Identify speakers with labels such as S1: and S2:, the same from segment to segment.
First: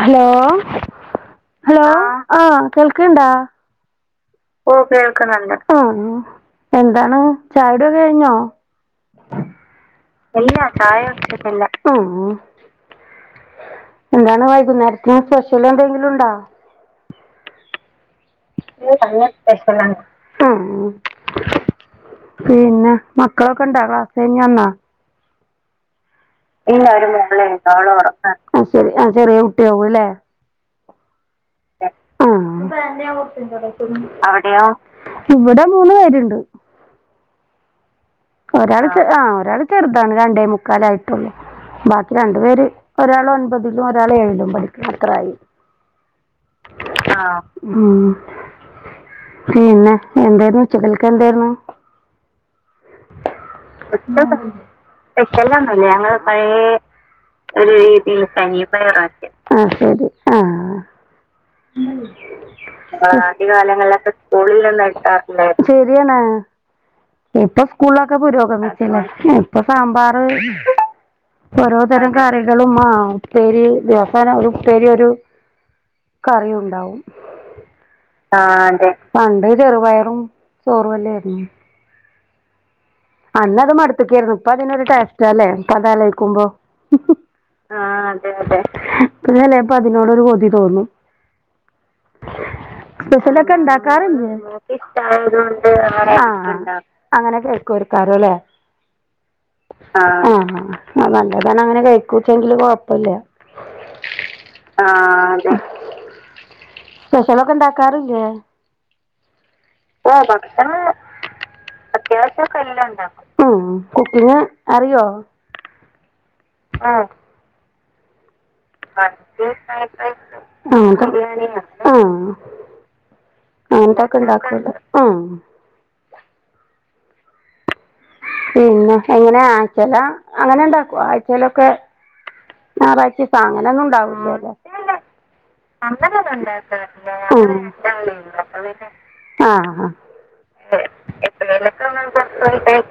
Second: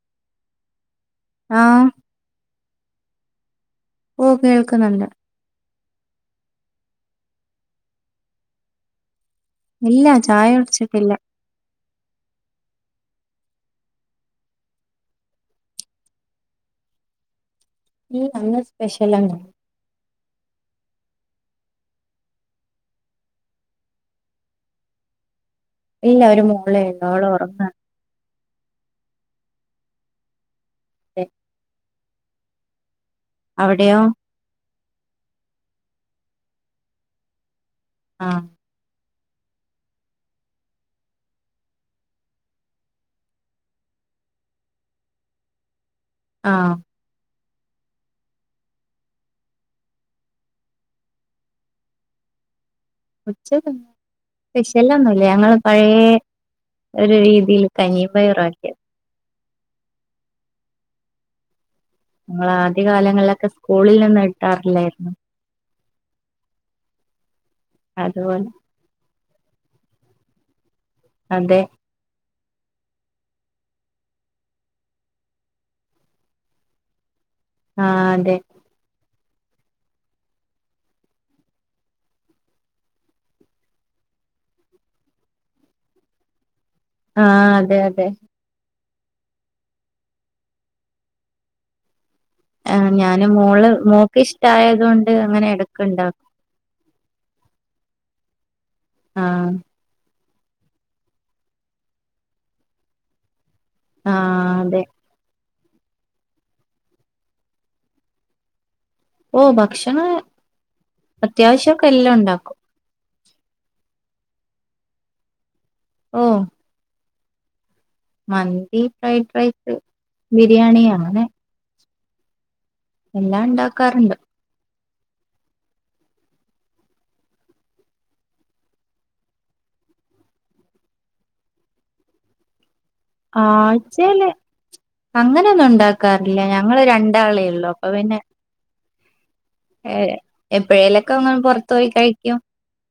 S1: Hello.. hello..
S2: ആഹ്
S1: ആ.. കേൾക്കുന്നുണ്ടോ
S2: ഓ.. കേൾക്കുന്നുണ്ട്.
S1: ആ.. എന്താണ് ചായകുടി യൊക്കെ കഴിഞ്ഞോ?
S2: ചായ
S1: ഇല്ല,
S2: കുടിച്ചിട്ടില്ല
S1: ചായവച്ചിട്ടില്ല. ഓ എന്താണ്, വൈകുന്നേരത്തിന് സ്പെഷ്യലെന്തെങ്കിലുമുണ്ടോ
S2: ഇല്ല ഇന്ന്
S1: നീ
S2: സ്പെഷ്യലൊന്നും
S1: തന്നെസ്പെഷ്യലാണ്, ഓ... പിന്നെ, മക്കളൊക്കെയുണ്ടോ ഇറയത്തു തന്നെയാണോ?
S2: ഇല്ല ഒരു മോളേ
S1: ഇല്ല,
S2: ഉള്ളൂ അവള് ഉറങ്ങാണ്
S1: ആ... ശരി ആ.. ചെറിയകുട്ടിയാവും അല്ലേ.
S2: എ അവിടെയോ
S1: അവിടെയോ ഇവിടെ മൂന്നുപേരുണ്ട്.
S2: ആഹ്
S1: ഒരാള്ചെ ആഹ് ഒരാൾ ചെറുതാണ് രണ്ടേ മുക്കാലായിട്ടുള്ളൂ. ബാക്കിരണ്ടുപേര് ഒരാളൊൻപതിലും ഒരാളേഴിലും പഠിക്കുറയി.
S2: ആഹ്
S1: ആഹ് ഉം പിന്നെഎന്തായിരുന് ഉച്ചക്കലൊക്കെയെന്തായിരുന്നു.
S2: ഉച്ചക്ക്
S1: [unintelligible]
S2: സ്പെഷ്യലൊന്നുല്ല ഞങ്ങള്
S1: സ്പെഷ്യലൊന്നൂല്ല.
S2: പഴയ
S1: ഞങ്ങള് പയേ
S2: ഒരു രീതിയിൽ കഞ്ഞിയും
S1: ഒരുരീതിയിൽ
S2: പയറും ആക്കിയത്
S1: കഞ്ഞീംപയറാക്കി ആഹ് ശരി ആഹ്
S2: ഞങ്ങള് ആദ്യ
S1: [inaudible]
S2: കാലങ്ങളിലൊക്കെ സ്കൂളിൽ
S1: ആദ്യകാലങ്ങളിലൊക്കെ
S2: നിന്ന്
S1: സ്കൂളിലുള്ള
S2: കിട്ടാറില്ലായിരുന്നു
S1: വിദ്യാർത്ഥികൾ ശരി [unintelligible] ഇപ്പംസ്കൂളിലൊക്കെ
S2: അതുപോലെ
S1: പുരോഗമിച്ചില്ലേ. ഇപ്പൊസാമ്പാർ
S2: അതെ
S1: ഓരോ തരംകറികളും ആം ഉപ്പേരി രസാണോ ഒരുപ്പേരിയൊരു കറിയുണ്ടാവും.
S2: ആഹ് അതെ
S1: ആഹ് അതെ പണ്ട് ചെറുപയറും ചോറുഅല്ലേരുന്നോ അന്നത് മടുത്ത്ക്കേരുന്നു ഇപ്പതിനൊരു ടേസ്റ്റാലേ ഇപ്പ അതാലോയ്ക്കുമ്പോ
S2: ആഹ് അതെ അതെ
S1: [unintelligible] പ്പൊ അതിനോടൊരു കൊതി തോന്നും.
S2: ആഹ് ഞാന്
S1: സ്പെഷ്യലൊക്കെ
S2: മോള് മോക്ക്
S1: ണ്ടാക്കാറ്ല്ല്യേ
S2: ഇഷ്ടായത് കൊണ്ട് അങ്ങനെ
S1: മോൾക്കിഷ്ടായതുകൊണ്ട്
S2: ഇടക്ക് ഇണ്ടാക്കും
S1: അങ്ങനൊക്കെണ്ടാ അങ്ങനോക്കെയ് കൊടുക്കാരൊലേ
S2: ആഹ്
S1: ആഹ് ആ ആഹ് ന നല്ലതാണങ്ങനെ കയ്ക്കൂച്ചെങ്കില് കൊഴ്പ്പല്ല്യ
S2: ആഹ് അതെ
S1: അഹ് സ്പെഷ്യലൊക്കെണ്ടാക്കാറില്ലേ?
S2: ഓ ഭക്ഷണം
S1: ഓ ഭക്ഷണം
S2: അത്യാവശ്യൊക്കെ എല്ലാം ഉണ്ടാക്കും
S1: അത്യാവശ്യക്കെയെല്ലാണ്ടാക്കും. ഉം കുക്കിംങ് അറിയോ
S2: ഉം.
S1: അഹ്
S2: ഫ്രൈഡ്
S1: മറ്റേ
S2: റൈസ്
S1: ഫ്രൈഡ്രൈസ്
S2: ബിരിയാണി
S1: ആഹ് ക
S2: അങ്ങനെ
S1: ബിരിയാണി ആഹ്
S2: എല്ലാം ഉണ്ടാക്കാറുണ്ട്
S1: ആങ്ങൻതൊക്കെണ്ടാക്കല് ആഹ് പിന്നെ എങ്ങനെ ആഴ്ചേലാ അങ്ങനെണ്ടാക്കോ ആഴ്ചേലൊക്കെ ഞായറാഴ്ചീസാ അങ്ങനെ ഒന്നും
S2: ആഴ്ചയില്
S1: ഉണ്ടാവൂല
S2: അങ്ങനെയൊന്നും ഉണ്ടാക്കാറില്ല ഞങ്ങള്
S1: അങ്ങനൊന്നുംണ്ടാക്കലില്ല
S2: രണ്ടാളേ ഉള്ളു അപ്പൊ പിന്നെ
S1: [unintelligible] അപ്പ പിന്നെ ആഹ്
S2: ഏഹ്
S1: ഹാ എ
S2: എപ്പോഴേലൊക്കെ
S1: എപ്
S2: അങ്ങനെ പുറത്തു
S1: എപ്പളേലൊക്കെ
S2: പോയി കഴിക്കും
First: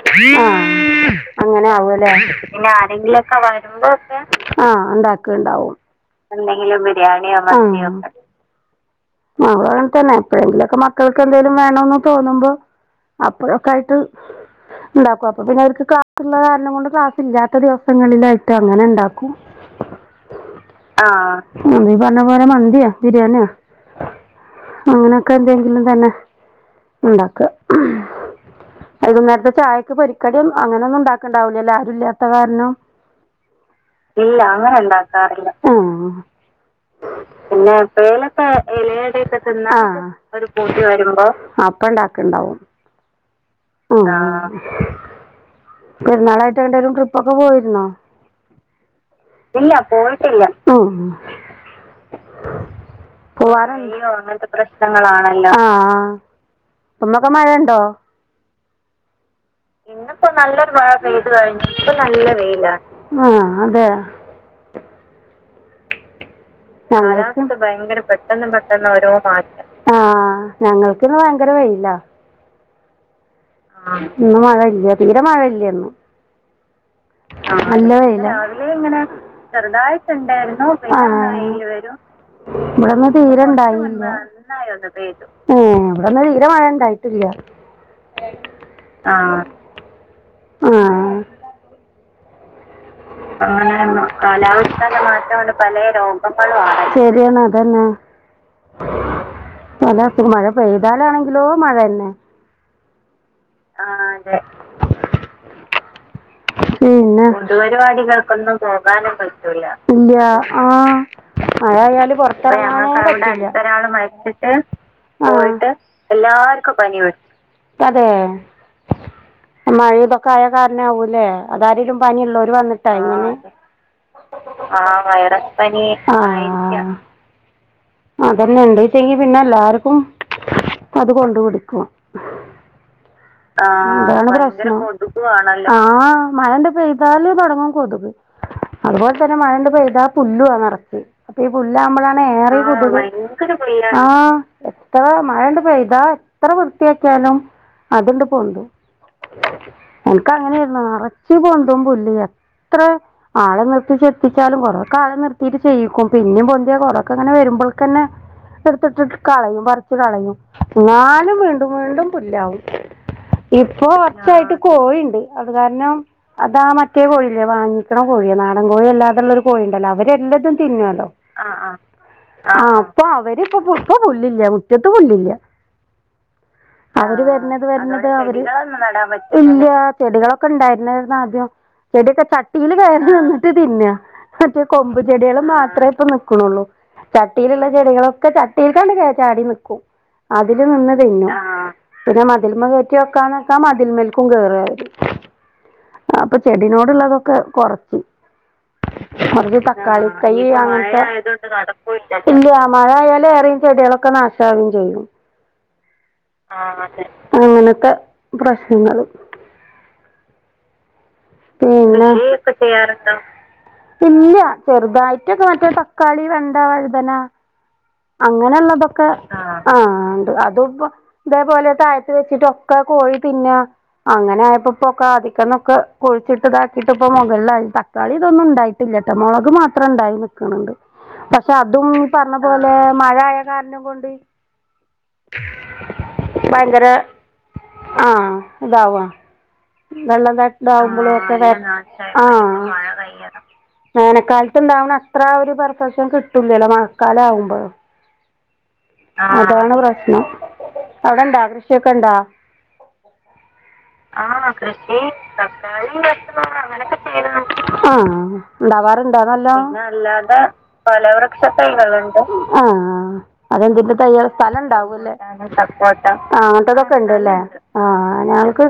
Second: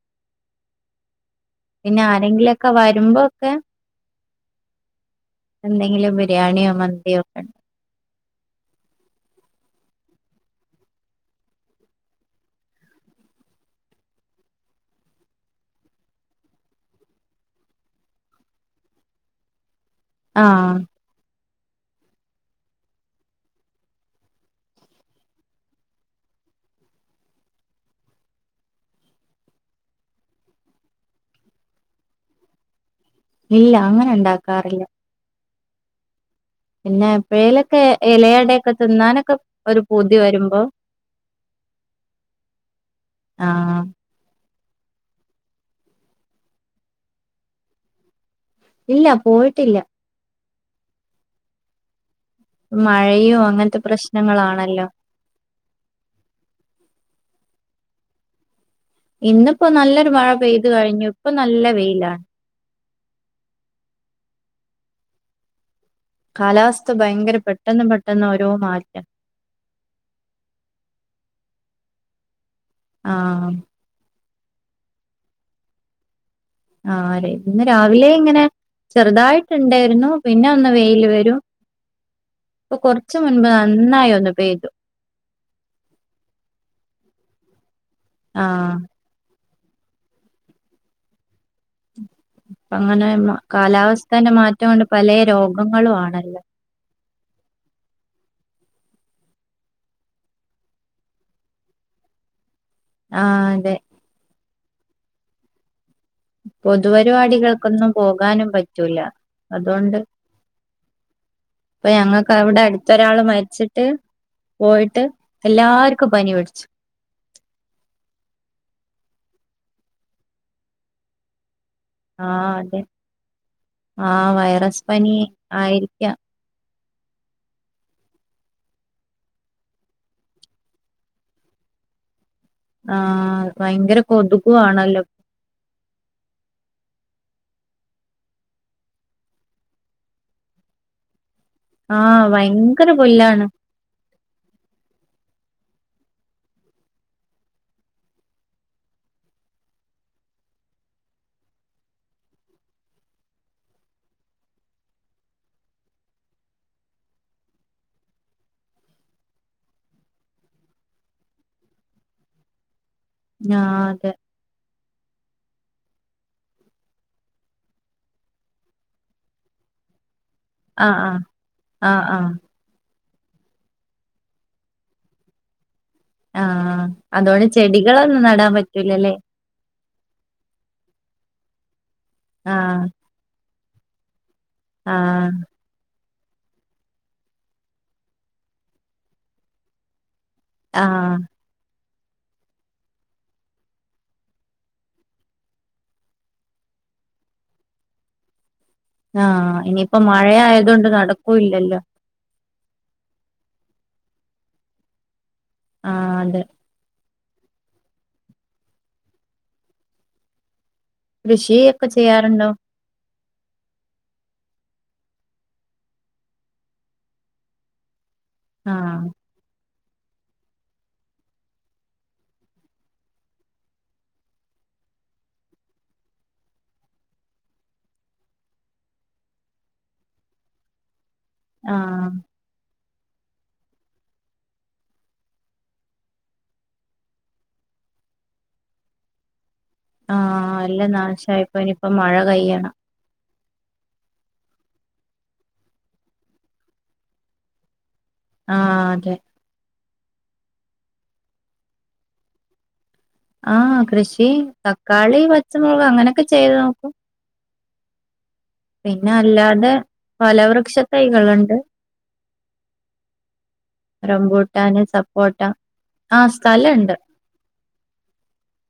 S1: [unintelligible] ആഹ് അങ്ങനെ
S2: പിന്നെ
S1: ആവുലേ പിന്നെ
S2: ആരെങ്കിലൊക്കെ വരുമ്പോ
S1: ആരെങ്കിലൊക്കെ
S2: ഒക്കെ
S1: വരുമ്പോക്കെ ആഹ് ഉണ്ടാക്ക്ണ്ടാവും
S2: എന്തെങ്കിലും ബിരിയാണിയോ
S1: എന്തെങ്കിലും
S2: മന്തിയോ
S1: ബിരിയാണിയോ
S2: ഒക്കെ
S1: ആഹ്
S2: ഉണ്ട്.
S1: മാന്തിയൊക്കെ ആഹ് [unintelligible] അങ്ങൻതന്നെ എപ്പഴെങ്കിലുംക്കെ മക്കൾക്ക് എന്തെങ്കലും വേണന്ന് തോന്നുമ്പോ അപ്പഴൊക്കായിട്ട് ഉണ്ടാക്കും അപ്പൊ പിന്നെ അവർക്ക് ക്ലാസുള്ള കാരണം കൊണ്ട് ക്ലാസില്ലാത്ത ദിവസങ്ങളിലായിട്ട് അങ്ങനെ ഉണ്ടാക്കും
S2: ആഹ്
S1: ആ ഉം നീ പറഞ്ഞ പോലെ മന്തിയാ ബിരിയാണിയാ അങ്ങനെയൊക്കെ എന്തെങ്കിലും തന്നെ ഉണ്ടാക്കുക വൈകുന്നേരത്തെ ചായക്ക് പൊരിക്കടി അങ്ങനെ ഒന്നും ഉണ്ടാക്കണ്ടാവൂലല്ല ആരും ഇല്ലാത്ത കാരണം
S2: ഇല്ല അങ്ങനെ
S1: ഇല്ല അങ്ങനെ
S2: ഉണ്ടാക്കാറില്ല
S1: ഉണ്ടാക്കാറില്ല ആഹ്
S2: പിന്നെ എപ്പഴേലൊക്കെ ഇല
S1: ആഹ് എലയടയൊക്കെ തിന്നാൻ ഒരു
S2: വരുമ്പോ
S1: പൂതി വരുമ്പോ അപ്പ ഉണ്ടാക്കൊണ്ടാവും
S2: ആഹ്
S1: ആഹ് പെരുന്നാളായിട്ട് എങ്ങോട്ടേലും ട്രിപ്പൊക്കെ പോയിരുന്നോ
S2: ഇല്ല
S1: ഇല്ല
S2: പോയിട്ടില്ല
S1: പോയിട്ടില്ല ഉം
S2: മഴയും
S1: പോവാറ
S2: അങ്ങനത്തെ
S1: പനിയോ അങ്ങനത്തെ
S2: പ്രശ്നങ്ങളാണല്ലോ
S1: പ്രശ്നങ്ങളാണല്ലോ ആഹ് ആഹ് ഇപ്പം മഴയുണ്ടോ
S2: ഇന്നിപ്പോ നല്ലൊരു
S1: ഇന്നിപ്പോ
S2: മഴ
S1: നല്ല
S2: പെയ്തു
S1: മഴ
S2: കഴിഞ്ഞു
S1: പെയ്ത്
S2: ഇപ്പൊ നല്ല
S1: കഴിഞ്ഞു ഇപ്പം
S2: വെയിലാണ്
S1: നല്ല വെയിലാ ആ അതെ
S2: കാലാവസ്ഥ
S1: ആ
S2: ഭയങ്കര
S1: ഞങ്ങക്ക് ഇന്ന്
S2: പെട്ടെന്ന്
S1: ഭയങ്കര പെട്ടെന്ന്
S2: ഓരോ
S1: പെട്ടെന്ന്
S2: മാറ്റം
S1: ഒരോ മാറ്റംആ ഞങ്ങക്ക്ന്ന് ഭയങ്കര വെയിലാ
S2: ആഹ്
S1: ആ ഇന്ന് മഴ ഇല്ല തീരെ മഴ ഇല്ലേന്നു
S2: ആഹ് ഇന്ന് രാവിലെ ഇങ്ങനെ
S1: രാവിലെ ഇങ്ങനെ
S2: ചെറുതായിട്ടുണ്ടായിരുന്നു പിന്നെ
S1: ചെറുതായിട്ടുണ്ടായിരുന്നു
S2: ഒന്ന്
S1: പിന്നെ
S2: വെയില് വരും
S1: വെയില് വരും
S2: ഇപ്പൊ
S1: ഇവിടെന്ന്
S2: കൊറച്ച് മുൻപ്
S1: തീരെണ്ടായില്ല
S2: നന്നായി ഒന്ന് പെയ്തു
S1: ഏ ഇവിടെന്ന് തീരെ മഴ ഇണ്ടായി ട്ടില്ല
S2: ആഹ്
S1: ആ ആ
S2: അപ്പ അങ്ങനെ
S1: അ
S2: കാലാവസ്ഥന്റെ മാറ്റം കൊണ്ട്
S1: കാലാവസ്ഥയില
S2: പല
S1: മാറ്റാണ് പല
S2: രോഗങ്ങളും ആണല്ലോ
S1: രോഗങ്ങളും ആണ് ശരിയാ ണ് അതന്നെ തലേ [unintelligible] മഴ പെയ്താലാണെങ്കിലോ മഴ തന്നെ
S2: ആ അതെ
S1: ആ അതെ പിന്നെ
S2: പൊതുപരിപാടികൾക്കൊന്നും പോകാനും
S1: പൊതുപരിപാടികൾക്കൊന്നും
S2: പറ്റൂല
S1: പോകാനും പറ്റൂല
S2: അതുകൊണ്ട്
S1: ഇല്ല ആ മഴ
S2: ഇപ്പൊ
S1: ആയാല്
S2: ഞങ്ങൾക്ക് അവിടെ
S1: പുറത്തറാങ്ങാനെ പറ്റൂല ഇവിടെ
S2: അടുത്തൊരാള്
S1: ഞങ്ങടെ തൊട്ടട്ത്ത
S2: മരിച്ചിട്ട്
S1: ആള് മരിച്ചിട്ട്
S2: പോയിട്ട്
S1: പോയിട്ട്
S2: എല്ലാർക്കും
S1: എല്ലാ
S2: പനി പിടിച്ചു
S1: ർക്കും പനിപിടിച്ചു അതെ മഴയൊ ക്കായ കാരണ ആവൂല്ലേ അതാരേലും പനിയുള്ളോര്
S2: ആഹ് അതെ
S1: വന്നിട്ടാ എങ്ങനെ
S2: ആഹ്
S1: ആ
S2: വൈറസ് പനി
S1: വൈറസ് പനി
S2: ആയിരിക്കാം
S1: ആയിരിക്കാം അതന്നെ ഉണ്ടച്ചെങ്കി പിന്നെ എല്ലാർക്കും അത് കൊണ്ട്പിടിക്കും
S2: ആഹ്
S1: ആ ഭയങ്കര
S2: കൊതുകു ആണല്ലോ
S1: കൊതുകാണല്ലോ അതാണ് പ്രശ്നം ആ മഴാണ്ട് പെയ് താല് തൊടങ്ങും കൊതുക് അതുപോലെ തന്നെ മഴണ്ട് പെയ്താ പുല്ലവാ നിറച്ച് അപ്പൊ ഈ പുല്ലാവുമ്പോഴാണ്
S2: ആഹ്
S1: ഏറെ
S2: ഭയങ്കര
S1: കൊതുക് ആ
S2: പുല്ലാണ്
S1: ഭയങ്കര പുല്ലാണ് ആഎത്ര മഴണ്ട് പെയ്താ എത്ര വൃത്തിയാക്കിയാലും അതിണ്ട് പൊന്തും എനക്ക് അങ്ങനെയായിരുന്നു നിറച്ച് പൊന്തും പുല്ല് എത്ര ആളെ നിർത്തി ചെത്തിച്ചാലും കൊറക്കെ ആളെ നിർത്തിയിട്ട് ചെയ്യിക്കും പിന്നെ പൊന്തിയ കൊറൊക്കെ അങ്ങനെ വരു മ്പോൾക്കന്നെ എടുത്തിട്ടി കളയും പറിച്ച് കളയും എന്നാലും വീണ്ടും വീണ്ടും പുല്ലാവും
S2: ആഹ്
S1: ഇപ്പൊ
S2: അതെ
S1: കൊറച്ചായിട്ട് കോഴി ണ്ട് അത് കാരണം അതാ മറ്റേ കോഴിയില്ലെ വാങ്ങിക്ക്ണ കോഴിയാ നാടൻ കോഴി അല്ലാതുള്ളരു കോഴി ഉണ്ടല്ലോ അവരെല്ലാം
S2: ആഹ്
S1: തിന്നല്ലോ
S2: ആഹ് ആഹ് ആഹ്
S1: അപ്പൊ അവരിപ്പൊ പുപ്പ് പുല്ലിന്നാ മുറ്റത്ത് പുല്ലില്ല
S2: ആഹ്
S1: അവര്
S2: അതോണ്ട്
S1: വരുന്നത് വരുന്നത്
S2: ചെടികളൊന്നും
S1: അവര്
S2: നടാൻ പറ്റൂലല്ലേ
S1: ഇല്ല ചെടികളൊക്കെ ഉണ്ടായിരുന്നായിരുന്നു ആദ്യം ചെടി ഒക്കെ ചാട്ടീല്
S2: ആഹ്
S1: കയറി തിന്നാ ക്ഷേ ഇപ്പോ കൊമ്പ്
S2: ആഹ്
S1: ചെടികൾ മാത്രമേ ഇപ്പ നിൽക്ക്ണെള്ളൂ ചട്ടിയിലുള്ള ചെടികളൊക്കെ ചട്ടിയിൽ കണ്ട് ചാടി നിക്കും അതില് നിന്ന്
S2: ആഹ്
S1: തിന്നാ പിന്നെ മതിൽമ കയറ്റി വെക്കാന്നോക്ക്യാ മതിൽമൽക്കും കേറാവര് അപ്പൊ ചെടിനോടുള്ളതൊക്കെ കുറച്ച്
S2: ആഹ്
S1: മർദി
S2: ഇനിയിപ്പോ
S1: തക്കാളി തൈ
S2: മഴയായതൊണ്ട്
S1: അങ്ങന്
S2: നടക്കൂല്ലല്ലോ
S1: ത്തെ ഇല്ല മഴ ആായാല് ഏറെയും ചെടികളൊക്കെ നാശാവും ചെയ്യും
S2: ആഹ് അതെ
S1: ആ അതെ അങ്ങനത്തെ പ്രശ്നങ്ങളും
S2: കൃഷിയൊക്കെ
S1: പിന്നെ
S2: ചെയ്യാറുണ്ടോ
S1: കൃഷിയൊക്കെ ചെയ്യാറുണ്ടോ ഇല്ല ചെറുതായിട്ടൊക്കെ മറ്റേ തക്കാളി വെണ്ട വഴുതന
S2: ആഹ്
S1: അങ്ങനെള്ളതൊക്കെ ആ അതുപ്പോ ഇതേപോലെ താഴത്ത് വെച്ചിട്ടൊക്കെ കോഴി തിന്നാ അങ്ങനെ ആ ഉപ്പൊക്കെ ആധിക്കന്നൊക്കെ കൊഴിച്ചിട്ട ഇതാക്കിട്ടപ്പം മുകളിലായി തക്കാളി ഇതൊന്നും ഉണ്ടായിട്ടില്ലട്ടോ മുളക് മാത്രം ഇണ്ടായി നിക്കണണ്ട് പക്ഷെ അതും
S2: ആഹ്
S1: പറഞ്ഞ പോലെ മഴ ആയ കാരണം കൊണ്ട് ഭയങ്കര ആ ഇതാവ വെള്ളം
S2: ആഹ്
S1: തട്ട്
S2: എല്ലാം
S1: ആകുമ്പോഴും ഒക്കെ
S2: നാശായിപ്പോ ഇനിയിപ്പോ മഴ
S1: ആ
S2: കയ്യണം
S1: വേനക്കാലത്ത ഇണ്ടാവണ അത്ര ഒരു പെർഫക്ഷൻ കിട്ടൂലല്ലോ മഴക്കാല ആകുമ്പോ
S2: ആ അതെ
S1: അവിടെണ്ടാ കൃഷിയൊക്കെ ഉണ്ടോ
S2: ആ കൃഷി തക്കാളി പച്ചമുളക് അങ്ങനൊക്കെ ചെയ്ത് നോക്കും
S1: ആഹ
S2: പിന്നെ
S1: ഉണ്ടാവാറുണ്ട് അതല്ലാ
S2: അല്ലാതെ ഫലവൃക്ഷ തൈകളുണ്ട്
S1: പലവൃക്ഷൈതൈ ണ്ട് ആ അതെന്തില തയ്യ സ്ഥലം
S2: റംബൂട്ടാന്
S1: ഉണ്ടാവല്ലേ
S2: സപ്പോട്ട
S1: ആസപ്പോട്ട
S2: ആ സ്ഥലണ്ട്
S1: അങ്ങനത്തെതൊക്കെ ഉണ്ടല്ലേ ആഞ ക്ക്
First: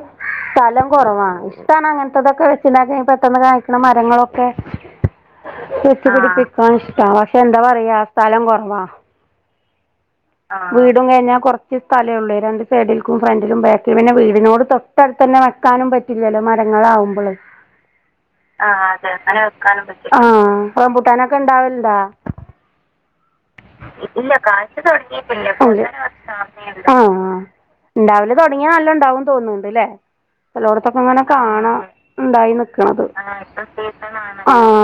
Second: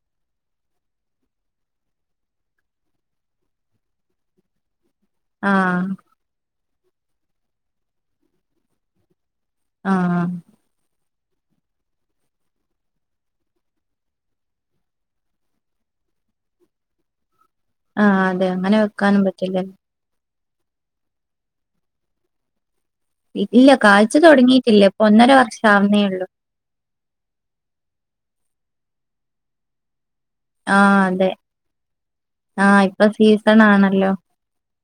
S1: സ്ഥലം കുറവാണ് ഇഷ്ടമാണ് അങ്ങനത്തെതൊക്കെ വെച്ചാക്ക പെട്ടെന്ന് കാണിക്കണ മരങ്ങളൊക്കെ
S2: ആഹ്
S1: വെച്ച് പിടിപ്പിക്കൻ ഇഷ്ട പക്ഷെ എന്താ പറയാ സ്ഥലം കൊറവാ
S2: ആഹ
S1: കഴിഞ്ഞാൽ കുറച്ച് സ്ഥലമ ഉള്ളൂ രണ്ട് സൈഡിൽക്കും ഫ്രണ്ടിലും ബാക്കിൽ പിന്നെ വീടിനോട് തൊട്ടടുത്ത് തന്നെ വെക്കാനും
S2: ആഹ് അതെ അങ്ങനെ വെക്കാനും പറ്റില്ല
S1: ആ റംമ്പുട്ടാനൊക്കെ ഇണ്ടാവലണ്ടാ
S2: ഇല്ല കാഴ്ച തുടങ്ങിയിട്ടില്ല ഇപ്പൊ ഒന്നര വർഷം ആവുന്നേ ഉള്ളൂ
S1: ആ ഉണ്ട തുടങ്ങാ നല്ല ഉണ്ടാവുംന്ന് തോന്നുന്നുണ്ട് അല്ലേ പലോടത്തൊക്കെ
S2: ആഹ്
S1: ഇങ്ങനെ
S2: അതെ
S1: കാണാ ഉണ്ടായി
S2: ആഹ്
S1: നിക്കണത്
S2: ഇപ്പൊ സീസൺ ആണല്ലോ
S1: ആഹ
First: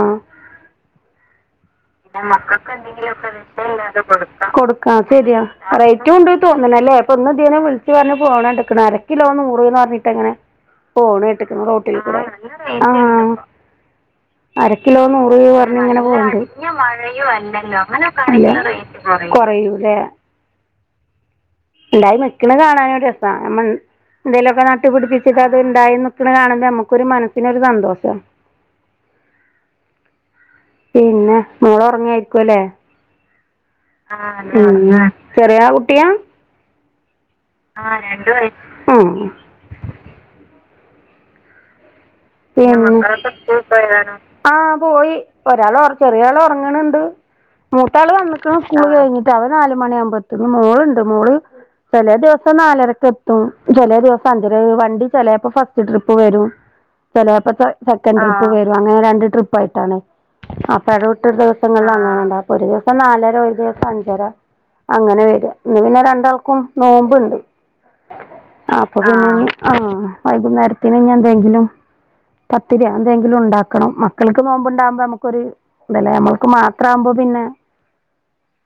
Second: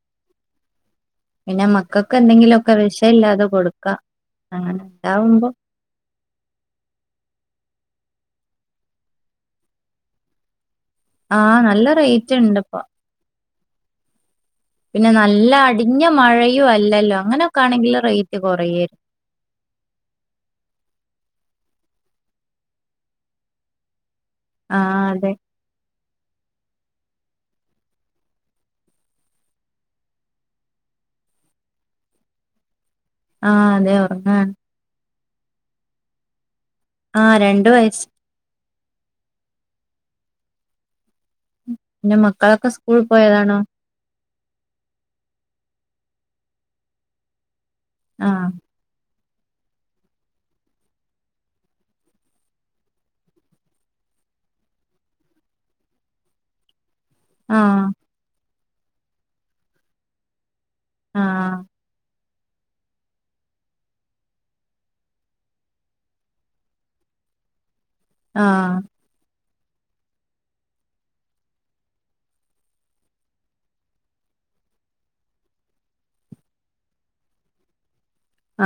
S2: പിന്നെ മക്കൾക്ക്
S1: മക്കൾക്ക്
S2: എന്തെങ്കിലുമൊക്കെ
S1: എന്തെങ്കിലൊക്കെ
S2: വിഷയില്ലാതെ കൊടുക്കാ
S1: കൊടുക്കാം
S2: അങ്ങനെ
S1: കൊടുക്കാം അത്‌ ശെരിയാ
S2: ഉണ്ടാവുമ്പോ
S1: റൈറ്റ് ണ്ട് ട്ടോ അല്ലേ അപ്പൊന്നും ഇെ വിളിച്ചച്ച് പറഞ്ഞഞ് പോണ ണ്ടിക്കന് അരക്കിലോ നൂറിന്ന് പറഞ്ഞട്ട് എങ്ങനെ പോണ്
S2: ആഹ്
S1: കേട്ടക്കണ
S2: നല്ല
S1: റോഡിലൂടെ
S2: റേറ്റ് ഉണ്ട് ഇപ്പൊ
S1: ആ അര കിലോ
S2: പിന്നെ
S1: നൂറ്
S2: നല്ല
S1: പറഞ്ഞിങ്ങനെ
S2: അടിഞ്ഞ
S1: പോവണ്ട് പി
S2: മഴയും അല്ലല്ലോ
S1: മഴയോ
S2: അങ്ങനെയൊക്കെ
S1: അല്ലല്ലോ
S2: ആണെങ്കിൽ റേറ്റ് കുറയായിരുന്നു
S1: അങ്ങനെറ കുറയൂല ഉണ്ടായി മിക്കി കാണാനും രസമാണ് എന്തേലുമൊക്കെ
S2: ആഹ് അതെ
S1: നട്ടുപിടിപ്പിച്ചിട്ട് അത് ഉണ്ടായി കാണ നമുക്കൊരു മനസ്സിനൊരു സന്തോഷം പിന്നെ മോള് ഉറങ്ങായിരിക്കുവല്ലേ
S2: ആഹ് അതെ
S1: ആ
S2: ഉറങ്ങാണ്
S1: ചെറിയാ കുട്ടിയാ
S2: ആ രണ്ടു
S1: ആ
S2: വയസ്
S1: രണ്ട് വയസ്സ് ഉം
S2: പിന്നെ
S1: [inaudible]
S2: മക്കളൊക്കെ സ്കൂളിൽ പോയതാണോ
S1: ആഹ പോയി ഒരാൾ ചെറിയ ആൾ ഉറങ്ങണണ്ട് മൂത്താൾ
S2: ആഹ്
S1: വന്നിക്കണ് സ്കൂൾ കഴിഞ്ഞിട്ട് അവൻ നാല് മണിയ ആകുമ്പോ എന്നും മോളുണ്ട് മോള് ചില ദിവസം നാലരക്ക് എത്തും ചില ദിവസം അഞ്ചര വണ്ടി ചിലപ്പോ ഫസ്റ്റ് ട്രിപ്പ് വരും ചിലപ്പ
S2: ആഹ്
S1: സെക്കൻഡ് ട്രിപ്പ് വരും അങ്ങനെ രണ്ട് ട്രിപ്പ് ആയിട്ടാണ് ഇടവിട്ട
S2: ആഹ്
S1: ദിവസങ്ങളിൽ അങ്ങനെ അപ്പൊ ഒരു ദിവസം നാലരാ ഒരു ദിവസം അഞ്ചരാ അങ്ങനെ വരും ഇന്ന് പിന്നെ രണ്ടാൾക്കും നോമ്പുണ്ട്
S2: ആഹ്
S1: അപ്പൊ പിന്നെ ആ വൈകുന്നേരത്തിന് ഇനി എന്തെങ്കിലും പത്തിരി എന്തെങ്കിലും ഉണ്ടാക്കണം മക്കൾക്ക് നോമ്പുണ്ടാകുമ്പോ നമുക്കൊരു തല്ലേല നമ്മൾക്ക് മാത്രമാകുമ്പോ പിന്നെ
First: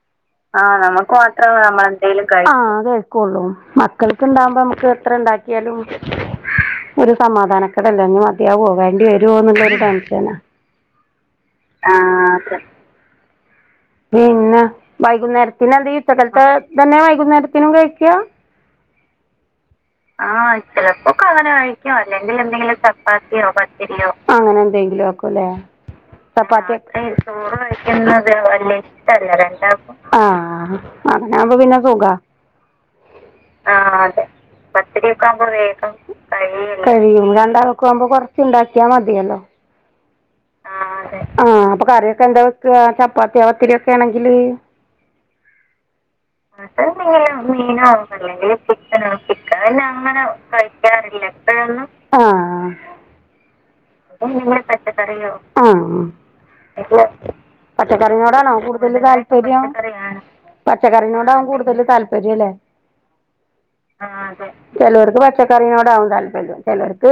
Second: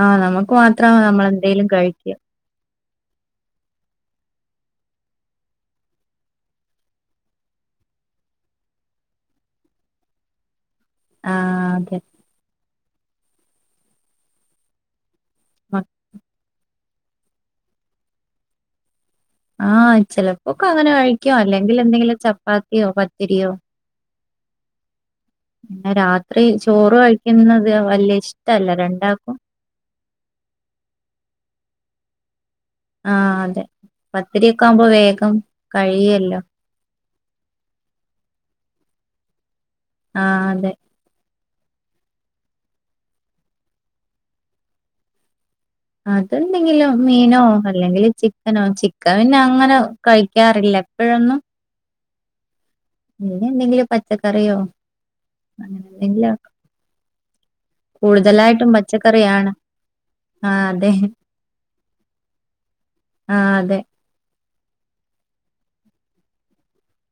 S2: ആഹ് നമുക്ക്
S1: ആ
S2: മാത്ര
S1: നമുക്ക് മാത്രം
S2: നമ്മളെന്തേലും
S1: നമ്മള്
S2: കഴിക്ക
S1: എന്തേലും കഴിക്കും ള്ളൂ മക്കൾക്ക്ണ്ടാകുമ്പോ നമുക്ക് എത്ര ഇണ്ടാക്കിയാലും ഒരു സമാധാനക്കെട ല്ലേ യാവോ വേണ്ടി വരുവോന്നുള്ളരു ടെൻഷന
S2: ആഹ്
S1: ആ
S2: അതെ
S1: പിന്നെ വൈകുന്നേരത്തിന്
S2: മ
S1: എന്തെ ഉച്ചക്കത്തെ തന്യ വൈകുന്നേരത്തിനും കഴിക്കുക
S2: ആഹ്
S1: ആഹ്
S2: ചെലപ്പോക്കെ അങ്ങനെ
S1: ചിലപ്പോക്കെ
S2: കഴിക്കും
S1: അങ്ങനെ
S2: അല്ലെങ്കിൽ
S1: കഴിക്കും
S2: എന്തെങ്കിലും
S1: അല്ലെങ്കിൽ എന്തെങ്കിലും
S2: ചപ്പാത്തിയോ
S1: ഒക്കെ
S2: പത്തിരിയോ
S1: പത്തിരിയോ അങ്ങനെ എന്തെങ്കിലും ആക്കുംല്ലേ
S2: പിന്നെ രാത്രി
S1: ചപ്പാത്തി
S2: ചോറ്
S1: ചോറ്
S2: കഴിക്കുന്നത് വല്യ
S1: കഴിക്കണത്
S2: ഇഷ്ടല്ല
S1: വല്യ ഇഷ്ട്ടല്ല
S2: രണ്ടാക്കും
S1: രണ്ടാൾക്കും അങ്ങനെ ആവുമ്പോൾ പിന്ന സുഖാ
S2: ആഹ് അതെ
S1: ആ അതെ
S2: പത്തിരിയൊക്കെ ആവുമ്പോ
S1: പത്തിരിക്ക
S2: വേഗം
S1: ആകുമ്പോൾ വേഗം
S2: കഴിയല്ലോ
S1: കഴിയും രണ്ടാൾക്കും കൊറച്ചുണ്ടാക്കിയാൽ മതിയല്ലോ
S2: ആഹ് അതെ
S1: ആഹ് അപ്പൊ കറിയൊക്കെ എന്താ വെക്കുക ചപ്പാത്തി പത്തിരി ഒക്കെ ആണെങ്കില് അത് മീനോ അല്ലെങ്കിൽ ചിക്കനോ ചിക്കൻ പിന്നെ അങ്ങനെ കഴിക്കാ റില്ല എപ്പോഴെന്നും
S2: പിന്നെ എന്തെങ്കിലും പച്ചക്കറിയോ
S1: പച്ചക്കറിയോ ആ
S2: അങ്ങനെ എന്തെങ്കിലും
S1: ആഹ് പച്ചക്കറിനോടാണോ
S2: കൂടുതലായിട്ടും
S1: കൂടുതൽ
S2: പച്ചക്കറിയാണ്
S1: താല്പര്യം
S2: ആഹ് അതെ
S1: പച്ചക്കറിനോടാവും കൂടുതൽ താല്പര്യല്ലേ
S2: ആഹ് അതെ
S1: ചിലവർക്ക് പച്ചക്കറിയോട് ആകും തല്പ്പര്യം ചിലവർക്ക്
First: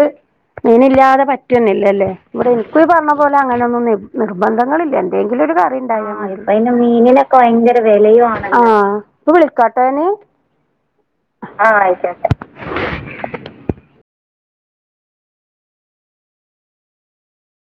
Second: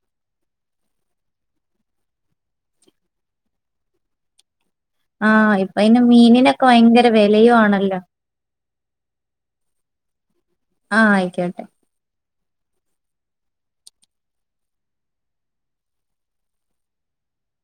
S1: മീനില്ലാതെ പറ്റുന്നില്ലല്ലേ ഇവിടെ എനക്ക് പറഞ്ഞ പോലെ അങ്ങനെയൊന്നും നിർബന്ധങ്ങളില്ല എന്തെങ്കിലും ഒരു
S2: ആഹ് ഇപ്പയിന്
S1: കറിയുണ്ടായോ
S2: മീനിനൊക്കെ
S1: ഇ
S2: ഭയങ്കര
S1: മീനിനൊക്കെ
S2: വെലയും
S1: ഭയങ്കര
S2: ആണല്ലോ.
S1: വിലയും ആണല്ലോ തണെ
S2: ആഹ് ആയിക്കോട്ടെ